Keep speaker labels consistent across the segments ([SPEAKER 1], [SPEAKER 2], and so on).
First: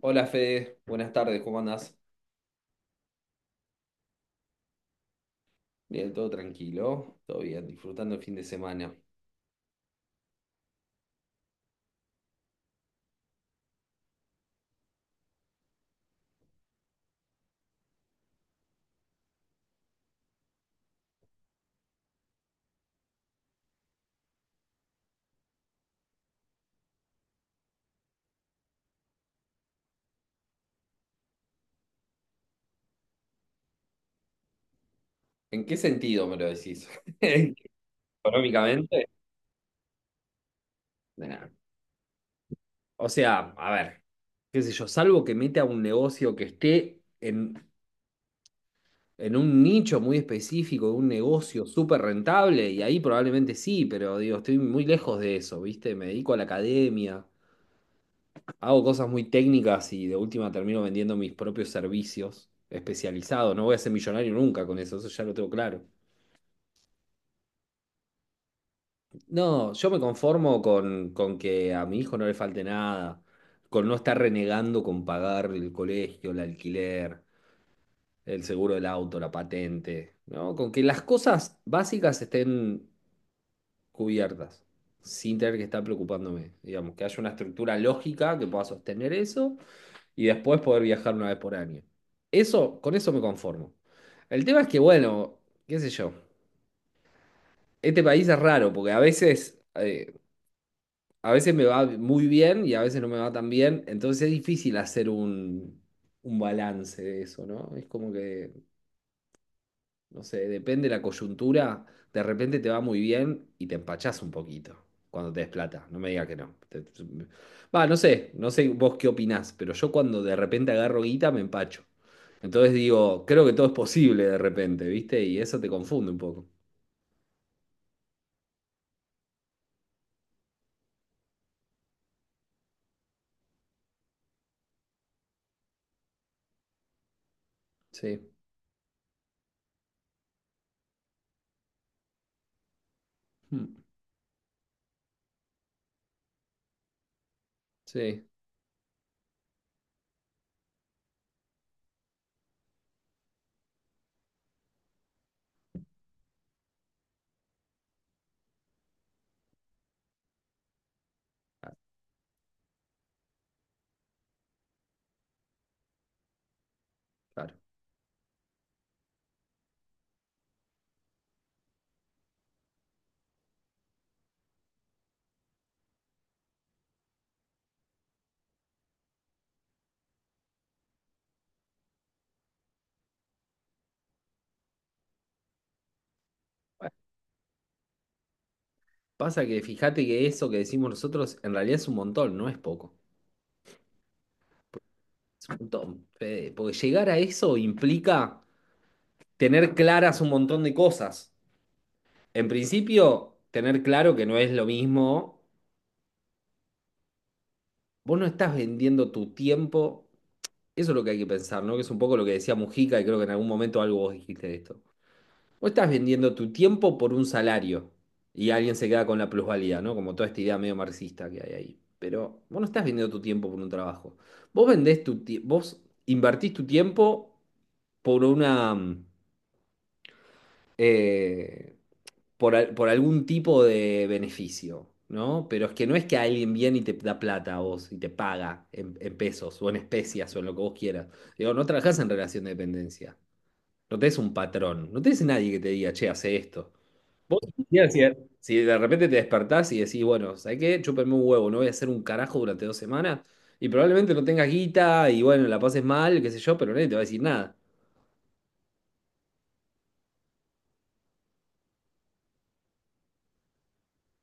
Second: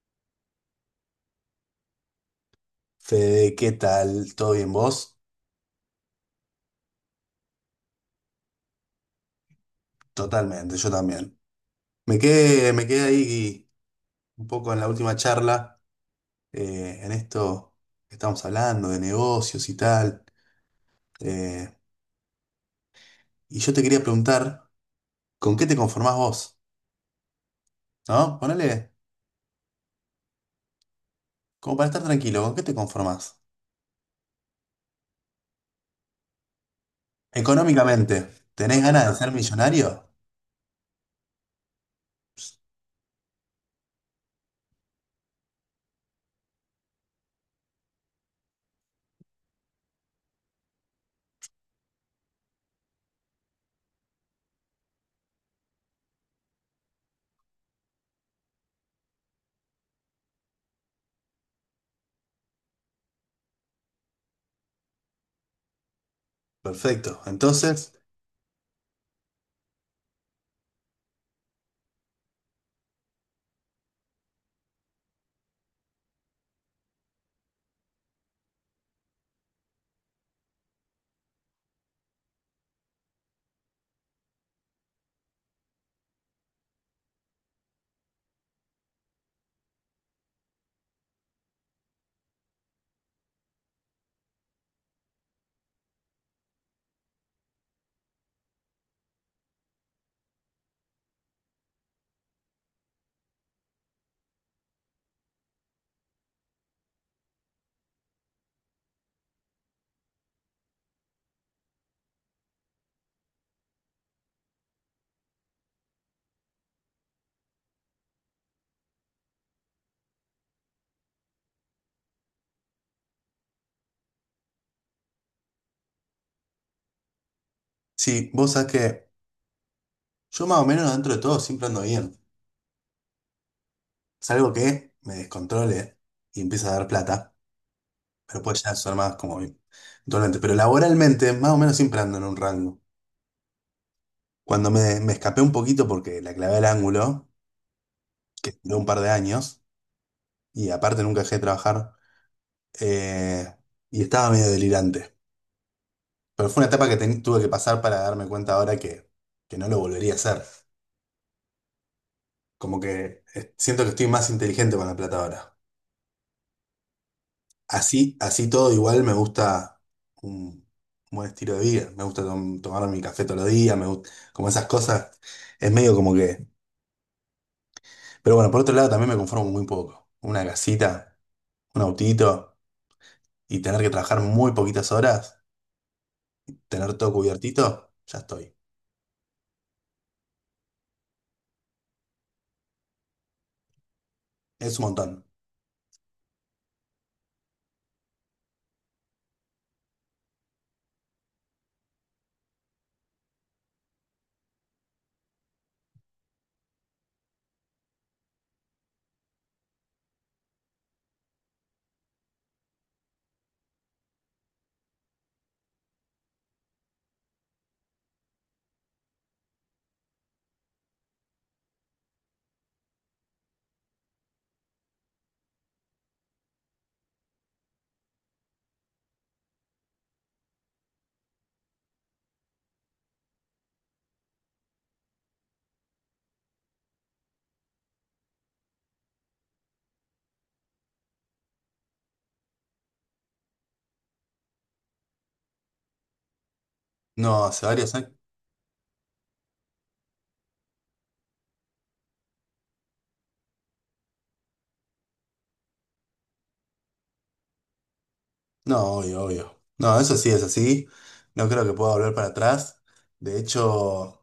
[SPEAKER 1] Hola Fede, buenas tardes, ¿cómo andás?
[SPEAKER 2] Fede, ¿qué tal? ¿Todo bien vos?
[SPEAKER 1] Bien, todo tranquilo, todo bien, disfrutando el fin de semana.
[SPEAKER 2] Totalmente, yo también. Me quedé ahí un poco en la última charla, en esto que estamos hablando de negocios y tal. eh, y yo te quería preguntar, ¿con qué te conformás vos? ¿No? Ponele, como para estar tranquilo, ¿con qué te conformás?
[SPEAKER 1] ¿En qué sentido me lo decís?
[SPEAKER 2] Económicamente, ¿tenés ganas
[SPEAKER 1] ¿Económicamente?
[SPEAKER 2] de ser millonario?
[SPEAKER 1] Nah. O sea, a ver, qué sé yo, salvo que meta un negocio que esté en un nicho muy específico, un negocio súper rentable, y ahí probablemente sí, pero digo, estoy muy lejos de eso, ¿viste? Me dedico a la academia, hago cosas muy técnicas y de última termino vendiendo mis propios servicios especializados. No voy a ser millonario nunca con eso, eso ya lo tengo claro.
[SPEAKER 2] Perfecto. Entonces,
[SPEAKER 1] No, yo me conformo con que a mi hijo no le falte nada, con no estar renegando con pagar el colegio, el alquiler, el seguro del auto, la patente, ¿no? Con que las cosas básicas estén cubiertas, sin tener que estar preocupándome, digamos, que haya una estructura lógica que pueda sostener eso y después poder viajar una vez por año. Eso, con eso me conformo. El tema es que, bueno, qué sé yo, este país es raro porque a veces me va muy bien y a veces no me va tan bien, entonces es difícil hacer un balance de eso, ¿no? Es como que, no sé, depende de la coyuntura, de repente te va muy bien y te empachás un poquito cuando te des plata, no me digas que no. Va, no sé, no sé vos qué opinás, pero yo cuando de repente agarro guita me empacho. Entonces digo, creo que todo es posible de repente, ¿viste? Y eso te confunde un poco.
[SPEAKER 2] si vos sabés que yo más o menos dentro de todo siempre ando bien. Salvo que me descontrole y empiece a dar plata.
[SPEAKER 1] Sí.
[SPEAKER 2] Pero pues ya son más como donante. Pero laboralmente, más o menos siempre ando en un rango.
[SPEAKER 1] Mm.
[SPEAKER 2] Cuando me escapé un poquito porque la clavé al ángulo,
[SPEAKER 1] Sí.
[SPEAKER 2] que duró un par de años, y aparte nunca dejé de trabajar, eh, y estaba medio delirante. Pero fue una etapa que tuve que pasar para darme cuenta ahora que no lo volvería a hacer.
[SPEAKER 1] Ah,
[SPEAKER 2] Como que siento que estoy más inteligente con la plata ahora.
[SPEAKER 1] claro.
[SPEAKER 2] Así, así todo igual me gusta un buen estilo de vida. Me gusta tomar mi café todos los días, me gusta, como esas cosas. Es medio como que. Pero bueno, por otro lado también me conformo muy poco. Una casita, un autito y tener que trabajar muy poquitas horas, tener todo cubiertito, ya estoy.
[SPEAKER 1] Pasa que fíjate que eso que decimos nosotros en realidad es un montón, no es poco.
[SPEAKER 2] Es un montón.
[SPEAKER 1] Es un montón, Fede, porque llegar a eso implica tener claras un montón de cosas. En principio, tener claro que no es lo mismo. Vos no estás vendiendo tu tiempo. Eso es lo que hay que pensar, ¿no? Que es un poco lo que decía Mujica y creo que en algún momento algo vos dijiste de esto. Vos estás vendiendo tu tiempo por un salario y alguien se queda con la plusvalía, ¿no? Como toda esta idea medio marxista que hay ahí. Pero vos no estás vendiendo tu tiempo por un trabajo. Vos invertís tu tiempo por una eh, por, por algún tipo de beneficio, ¿no? Pero es que no es que alguien viene y te da plata a vos y te paga en pesos o en especias o en lo que vos quieras. Digo, no trabajás en relación de dependencia. No tenés un patrón, no tenés nadie que te diga, che, hace esto. Vos
[SPEAKER 2] No, hace
[SPEAKER 1] imaginás
[SPEAKER 2] varios
[SPEAKER 1] si
[SPEAKER 2] años.
[SPEAKER 1] de repente te despertás y decís, bueno, ¿sabés qué? Chúpenme un huevo, no voy a hacer un carajo durante dos semanas. Y probablemente no tengas guita y bueno, la pases mal, qué sé yo, pero nadie te va a decir nada.
[SPEAKER 2] No, obvio, obvio. No, eso sí es así. No creo que pueda volver para atrás. De hecho.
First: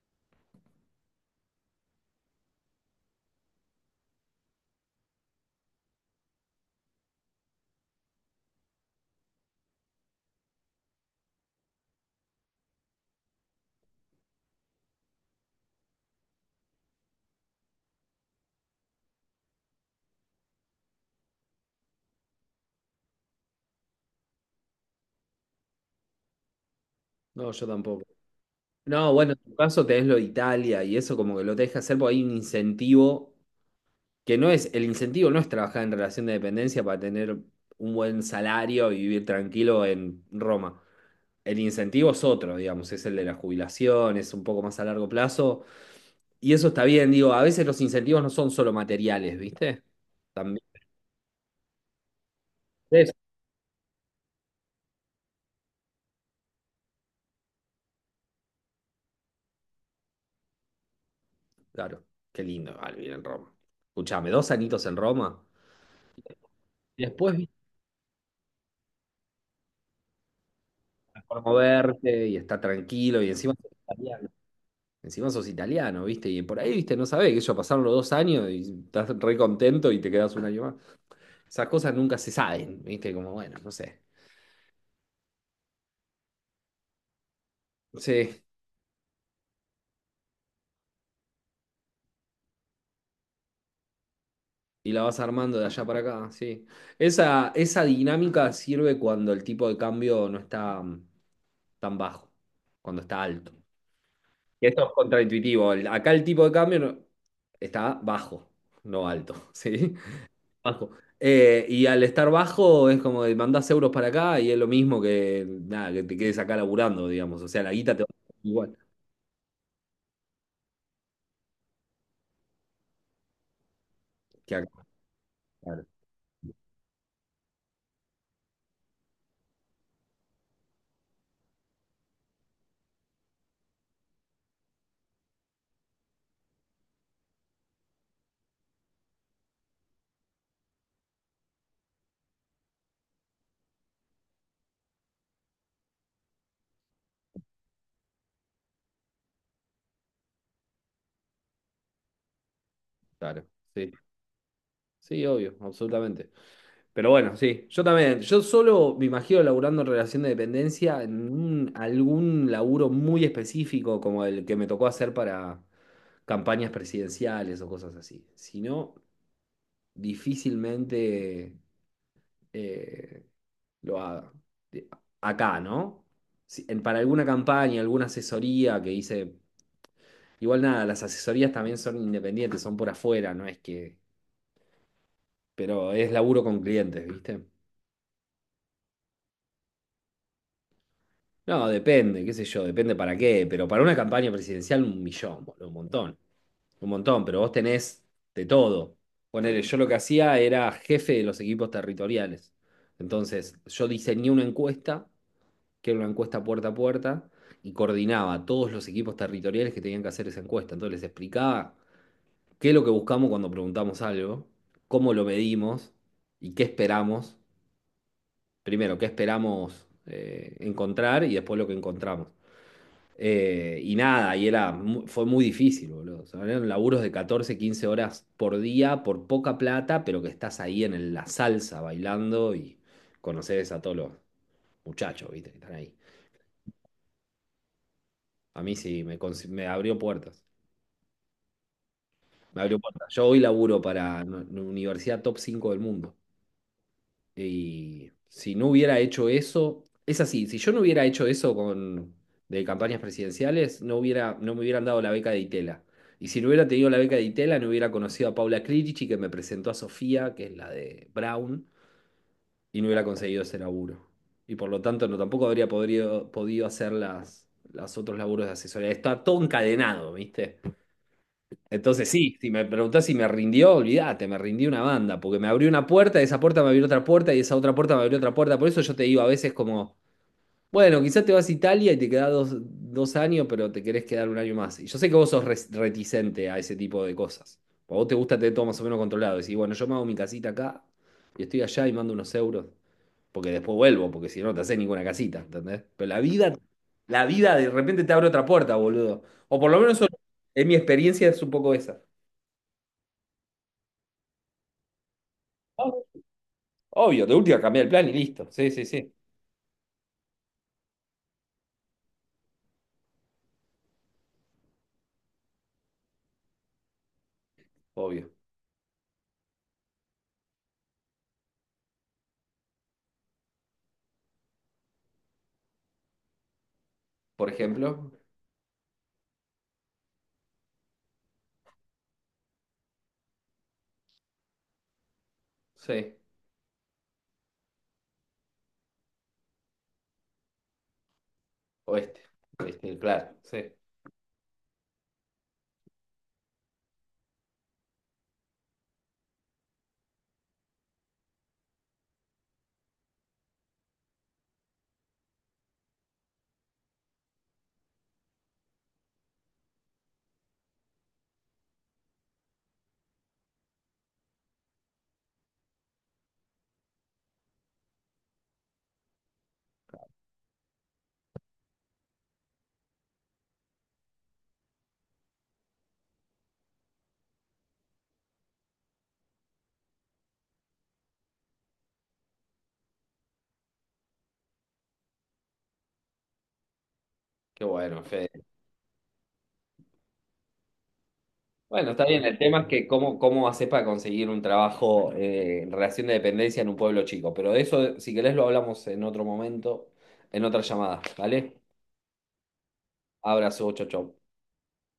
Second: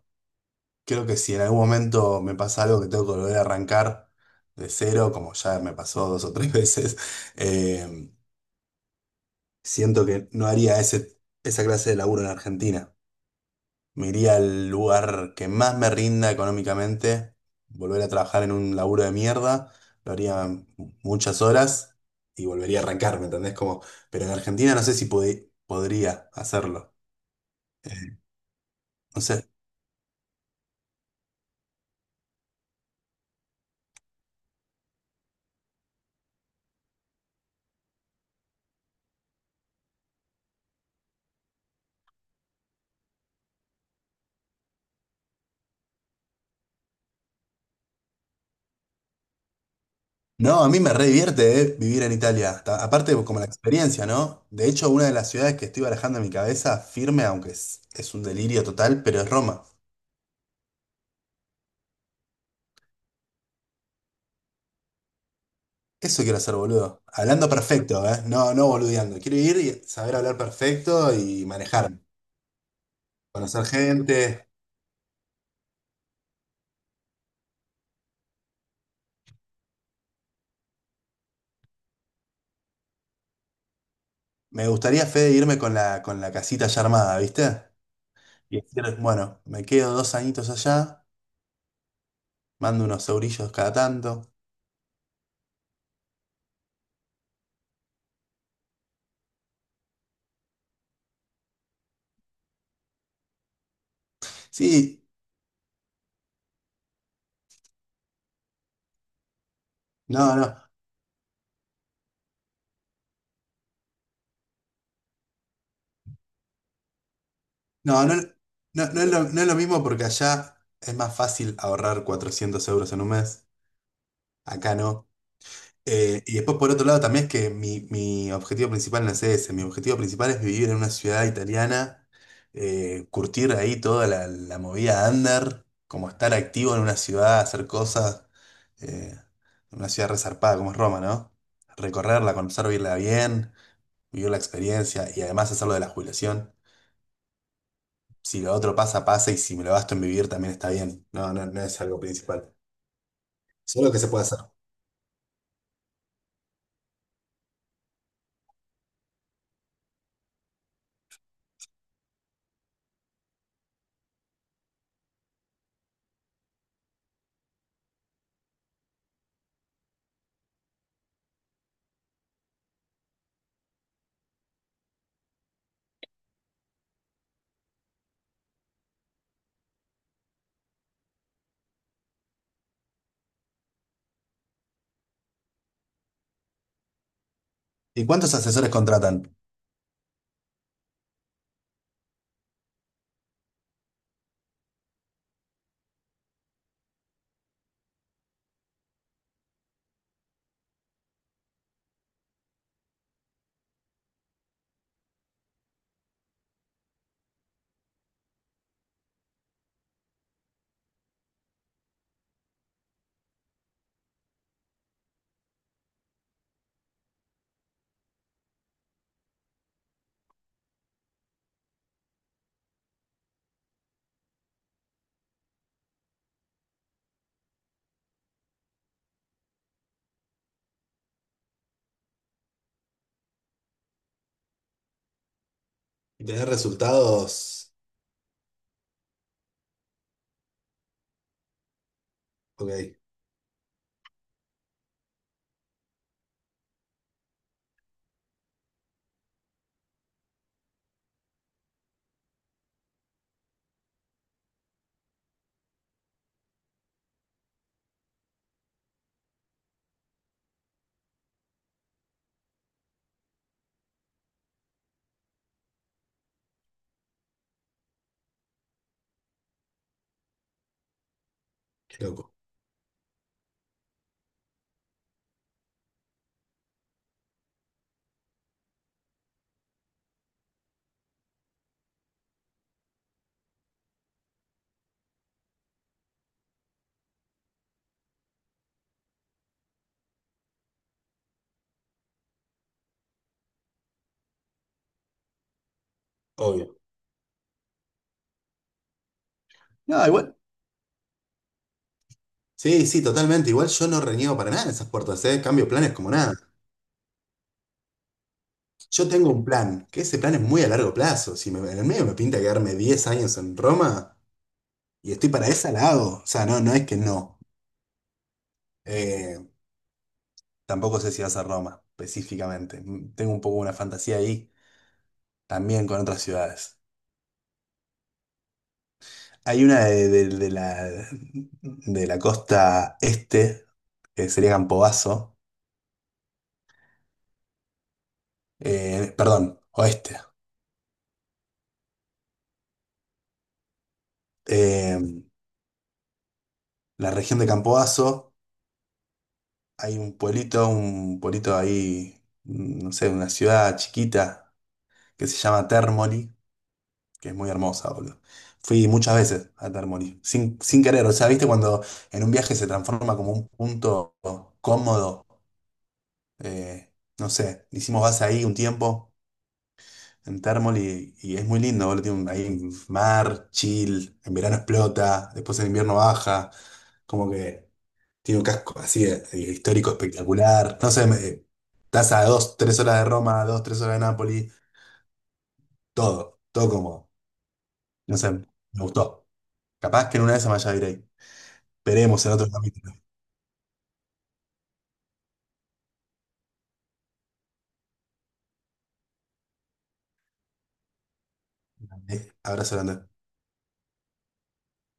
[SPEAKER 2] Creo que si en algún momento me pasa algo que tengo que volver a arrancar de cero, como ya me pasó dos o tres veces, eh, siento que no haría esa clase de laburo en Argentina. Me iría al lugar que más me rinda económicamente, volver a trabajar en un laburo de mierda, lo haría muchas horas y volvería a arrancar, ¿me entendés? Como, pero en Argentina no sé si podría hacerlo.
[SPEAKER 1] No, yo tampoco.
[SPEAKER 2] Eh,
[SPEAKER 1] No,
[SPEAKER 2] No
[SPEAKER 1] bueno, en
[SPEAKER 2] sé.
[SPEAKER 1] tu caso tenés lo de Italia y eso como que lo te deja hacer porque hay un incentivo que no es, el incentivo no es trabajar en relación de dependencia para tener un buen salario y vivir tranquilo en Roma. El incentivo es otro, digamos, es el de la jubilación, es un poco más a largo plazo. Y eso está bien, digo, a veces los incentivos no son solo materiales, ¿viste?
[SPEAKER 2] No,
[SPEAKER 1] También
[SPEAKER 2] a mí me re divierte, vivir en Italia.
[SPEAKER 1] es,
[SPEAKER 2] Aparte, como la experiencia, ¿no? De hecho, una de las ciudades que estoy barajando en mi cabeza, firme, aunque es un delirio total, pero es Roma.
[SPEAKER 1] claro, qué lindo igual vivir en Roma. Escuchame, dos anitos en Roma,
[SPEAKER 2] Eso quiero hacer,
[SPEAKER 1] y
[SPEAKER 2] boludo.
[SPEAKER 1] después, ¿viste?
[SPEAKER 2] Hablando perfecto, ¿eh? No, no boludeando. Quiero ir y saber hablar perfecto
[SPEAKER 1] Para
[SPEAKER 2] y manejar.
[SPEAKER 1] moverte y estar tranquilo y encima...
[SPEAKER 2] Conocer gente.
[SPEAKER 1] Encima sos italiano, ¿viste? Y por ahí, ¿viste? No sabés, que yo pasaron los dos años y estás re contento y te quedás un año más. Esas cosas nunca se saben, ¿viste? Como, bueno, no sé.
[SPEAKER 2] Me gustaría, Fede, irme con con la casita ya armada, ¿viste?
[SPEAKER 1] Sí,
[SPEAKER 2] Y decir, bueno, me quedo dos añitos allá, mando unos eurillos cada tanto.
[SPEAKER 1] y la vas armando de allá para acá, sí. Esa dinámica sirve cuando el tipo de cambio no está tan bajo, cuando está alto. Y esto es
[SPEAKER 2] Sí,
[SPEAKER 1] contraintuitivo. Acá el tipo de cambio está bajo, no alto, ¿sí?
[SPEAKER 2] no, no.
[SPEAKER 1] Bajo. Y al estar bajo es como de mandás euros para acá y es lo mismo que nada, que te quedes acá laburando, digamos. O sea, la guita te
[SPEAKER 2] No,
[SPEAKER 1] va
[SPEAKER 2] no,
[SPEAKER 1] a dar igual
[SPEAKER 2] no es lo mismo porque allá es más fácil ahorrar 400 euros en un mes,
[SPEAKER 1] que
[SPEAKER 2] acá
[SPEAKER 1] acá.
[SPEAKER 2] no.
[SPEAKER 1] Claro,
[SPEAKER 2] Y después por otro lado también es que mi objetivo principal no es ese, mi objetivo principal es vivir en una ciudad italiana, curtir ahí toda la movida under, como estar activo en una ciudad, hacer cosas, eh, una ciudad resarpada como es Roma, ¿no? Recorrerla, conocer, vivirla bien, vivir la experiencia y además hacerlo de la jubilación. Si lo otro pasa, pasa, y si me lo gasto en vivir también está bien. No, no, no es algo principal.
[SPEAKER 1] claro.
[SPEAKER 2] Solo
[SPEAKER 1] Sí,
[SPEAKER 2] que se puede hacer.
[SPEAKER 1] sí, obvio, absolutamente. Pero bueno, sí, yo también. Yo solo me imagino laburando en relación de dependencia en algún laburo muy específico como el que me tocó hacer para campañas presidenciales o cosas así. Si no, difícilmente eh, lo haga. De- Acá, ¿no? Para alguna campaña, alguna asesoría que hice. Igual nada, las asesorías también son independientes, son por afuera, no es que. Pero es laburo con clientes, ¿viste?
[SPEAKER 2] ¿Y cuántos asesores contratan?
[SPEAKER 1] No, depende, qué sé yo, depende para qué. Pero para una campaña presidencial, un millón, boludo, un montón. Un montón, pero vos tenés de todo. Ponele, yo lo que hacía era jefe de los equipos territoriales. Entonces, yo diseñé una encuesta que era una encuesta puerta a puerta, y coordinaba a todos los equipos territoriales que tenían que hacer esa encuesta. Entonces les explicaba qué es lo que buscamos cuando preguntamos algo, cómo lo medimos y qué esperamos. Primero, qué esperamos encontrar y después lo que encontramos. Y nada, y era, fue muy difícil, boludo. O sea, eran laburos de 14 15 horas por día, por poca plata, pero que estás ahí en la salsa bailando y conoces a todos los muchachos, ¿viste? Que están ahí.
[SPEAKER 2] Y tener resultados.
[SPEAKER 1] A mí sí, me abrió puertas. Me abrió
[SPEAKER 2] Ok,
[SPEAKER 1] puertas. Yo hoy laburo para una universidad top 5 del mundo. Y si no hubiera hecho eso, es así, si yo no hubiera hecho eso con, de campañas presidenciales, no hubiera, no me hubieran dado la beca de Itela. Y si no hubiera tenido la beca de Itela, no hubiera conocido a Paula Clerici, que me presentó a Sofía, que es la de Brown, y no hubiera conseguido ese laburo. Y por lo tanto, no, tampoco habría podido hacer las otros laburos de asesoría. Está todo encadenado, ¿viste?
[SPEAKER 2] qué
[SPEAKER 1] Entonces
[SPEAKER 2] loco.
[SPEAKER 1] sí, si me preguntás si me rindió, olvídate, me rindió una banda, porque me abrió una puerta, esa puerta me abrió otra puerta y esa otra puerta me abrió otra puerta. Por eso yo te digo a veces como, bueno, quizás te vas a Italia y te quedás dos años, pero te querés quedar un año más. Y yo sé que vos sos reticente a ese tipo de cosas. A vos te gusta tener todo más o menos controlado. Decís, bueno, yo me hago mi casita acá y estoy allá y mando unos euros, porque después vuelvo, porque si no, no te haces ninguna casita, ¿entendés? Pero
[SPEAKER 2] Obvio.
[SPEAKER 1] la vida de repente te abre otra puerta, boludo. O por lo menos
[SPEAKER 2] No,
[SPEAKER 1] eso-
[SPEAKER 2] igual.
[SPEAKER 1] en mi experiencia es un poco esa.
[SPEAKER 2] Sí, sí, totalmente. Igual yo no reniego para nada en esas puertas, ¿eh? Cambio
[SPEAKER 1] No,
[SPEAKER 2] planes
[SPEAKER 1] no.
[SPEAKER 2] como nada.
[SPEAKER 1] Obvio, de última cambiar el plan y listo. Sí, sí,
[SPEAKER 2] Yo
[SPEAKER 1] sí.
[SPEAKER 2] tengo un plan, que ese plan es muy a largo plazo. Si en el medio me pinta quedarme 10 años en Roma y estoy para esa, la hago. O sea, no, no es que no.
[SPEAKER 1] Obvio.
[SPEAKER 2] Eh, Tampoco sé si vas a Roma específicamente. Mm, tengo un poco una fantasía ahí. También con otras ciudades.
[SPEAKER 1] Por ejemplo,
[SPEAKER 2] Hay una de la costa este, que sería Campobasso,
[SPEAKER 1] sí,
[SPEAKER 2] perdón, oeste.
[SPEAKER 1] oeste. Este, claro, sí.
[SPEAKER 2] Eh, la región de Campobasso, hay un pueblito ahí, mm, no sé, una ciudad chiquita que se llama Termoli, que es muy hermosa, boludo. Fui muchas veces a Termoli, sin querer, o sea, viste cuando en un viaje se transforma como un punto cómodo, eh, no sé, hicimos base ahí un tiempo. En Thermoli y es muy lindo, boludo. Tiene ahí un mar, chill, en verano explota, después en invierno baja, como que tiene un casco así histórico espectacular. No sé, estás a dos, tres horas de Roma, dos, tres horas de Nápoli, todo, todo como,
[SPEAKER 1] Qué bueno,
[SPEAKER 2] no sé,
[SPEAKER 1] Fede.
[SPEAKER 2] me gustó. Capaz que en una de esas me vaya a ir ahí.
[SPEAKER 1] Bueno, está bien.
[SPEAKER 2] Veremos en
[SPEAKER 1] El
[SPEAKER 2] otro
[SPEAKER 1] tema es que
[SPEAKER 2] capítulo.
[SPEAKER 1] cómo, cómo haces para conseguir un trabajo en relación de dependencia en un pueblo chico. Pero de eso, si querés, lo hablamos en otro momento, en otra llamada, ¿vale?
[SPEAKER 2] Abrazo grande.
[SPEAKER 1] Abrazo, chau, chau.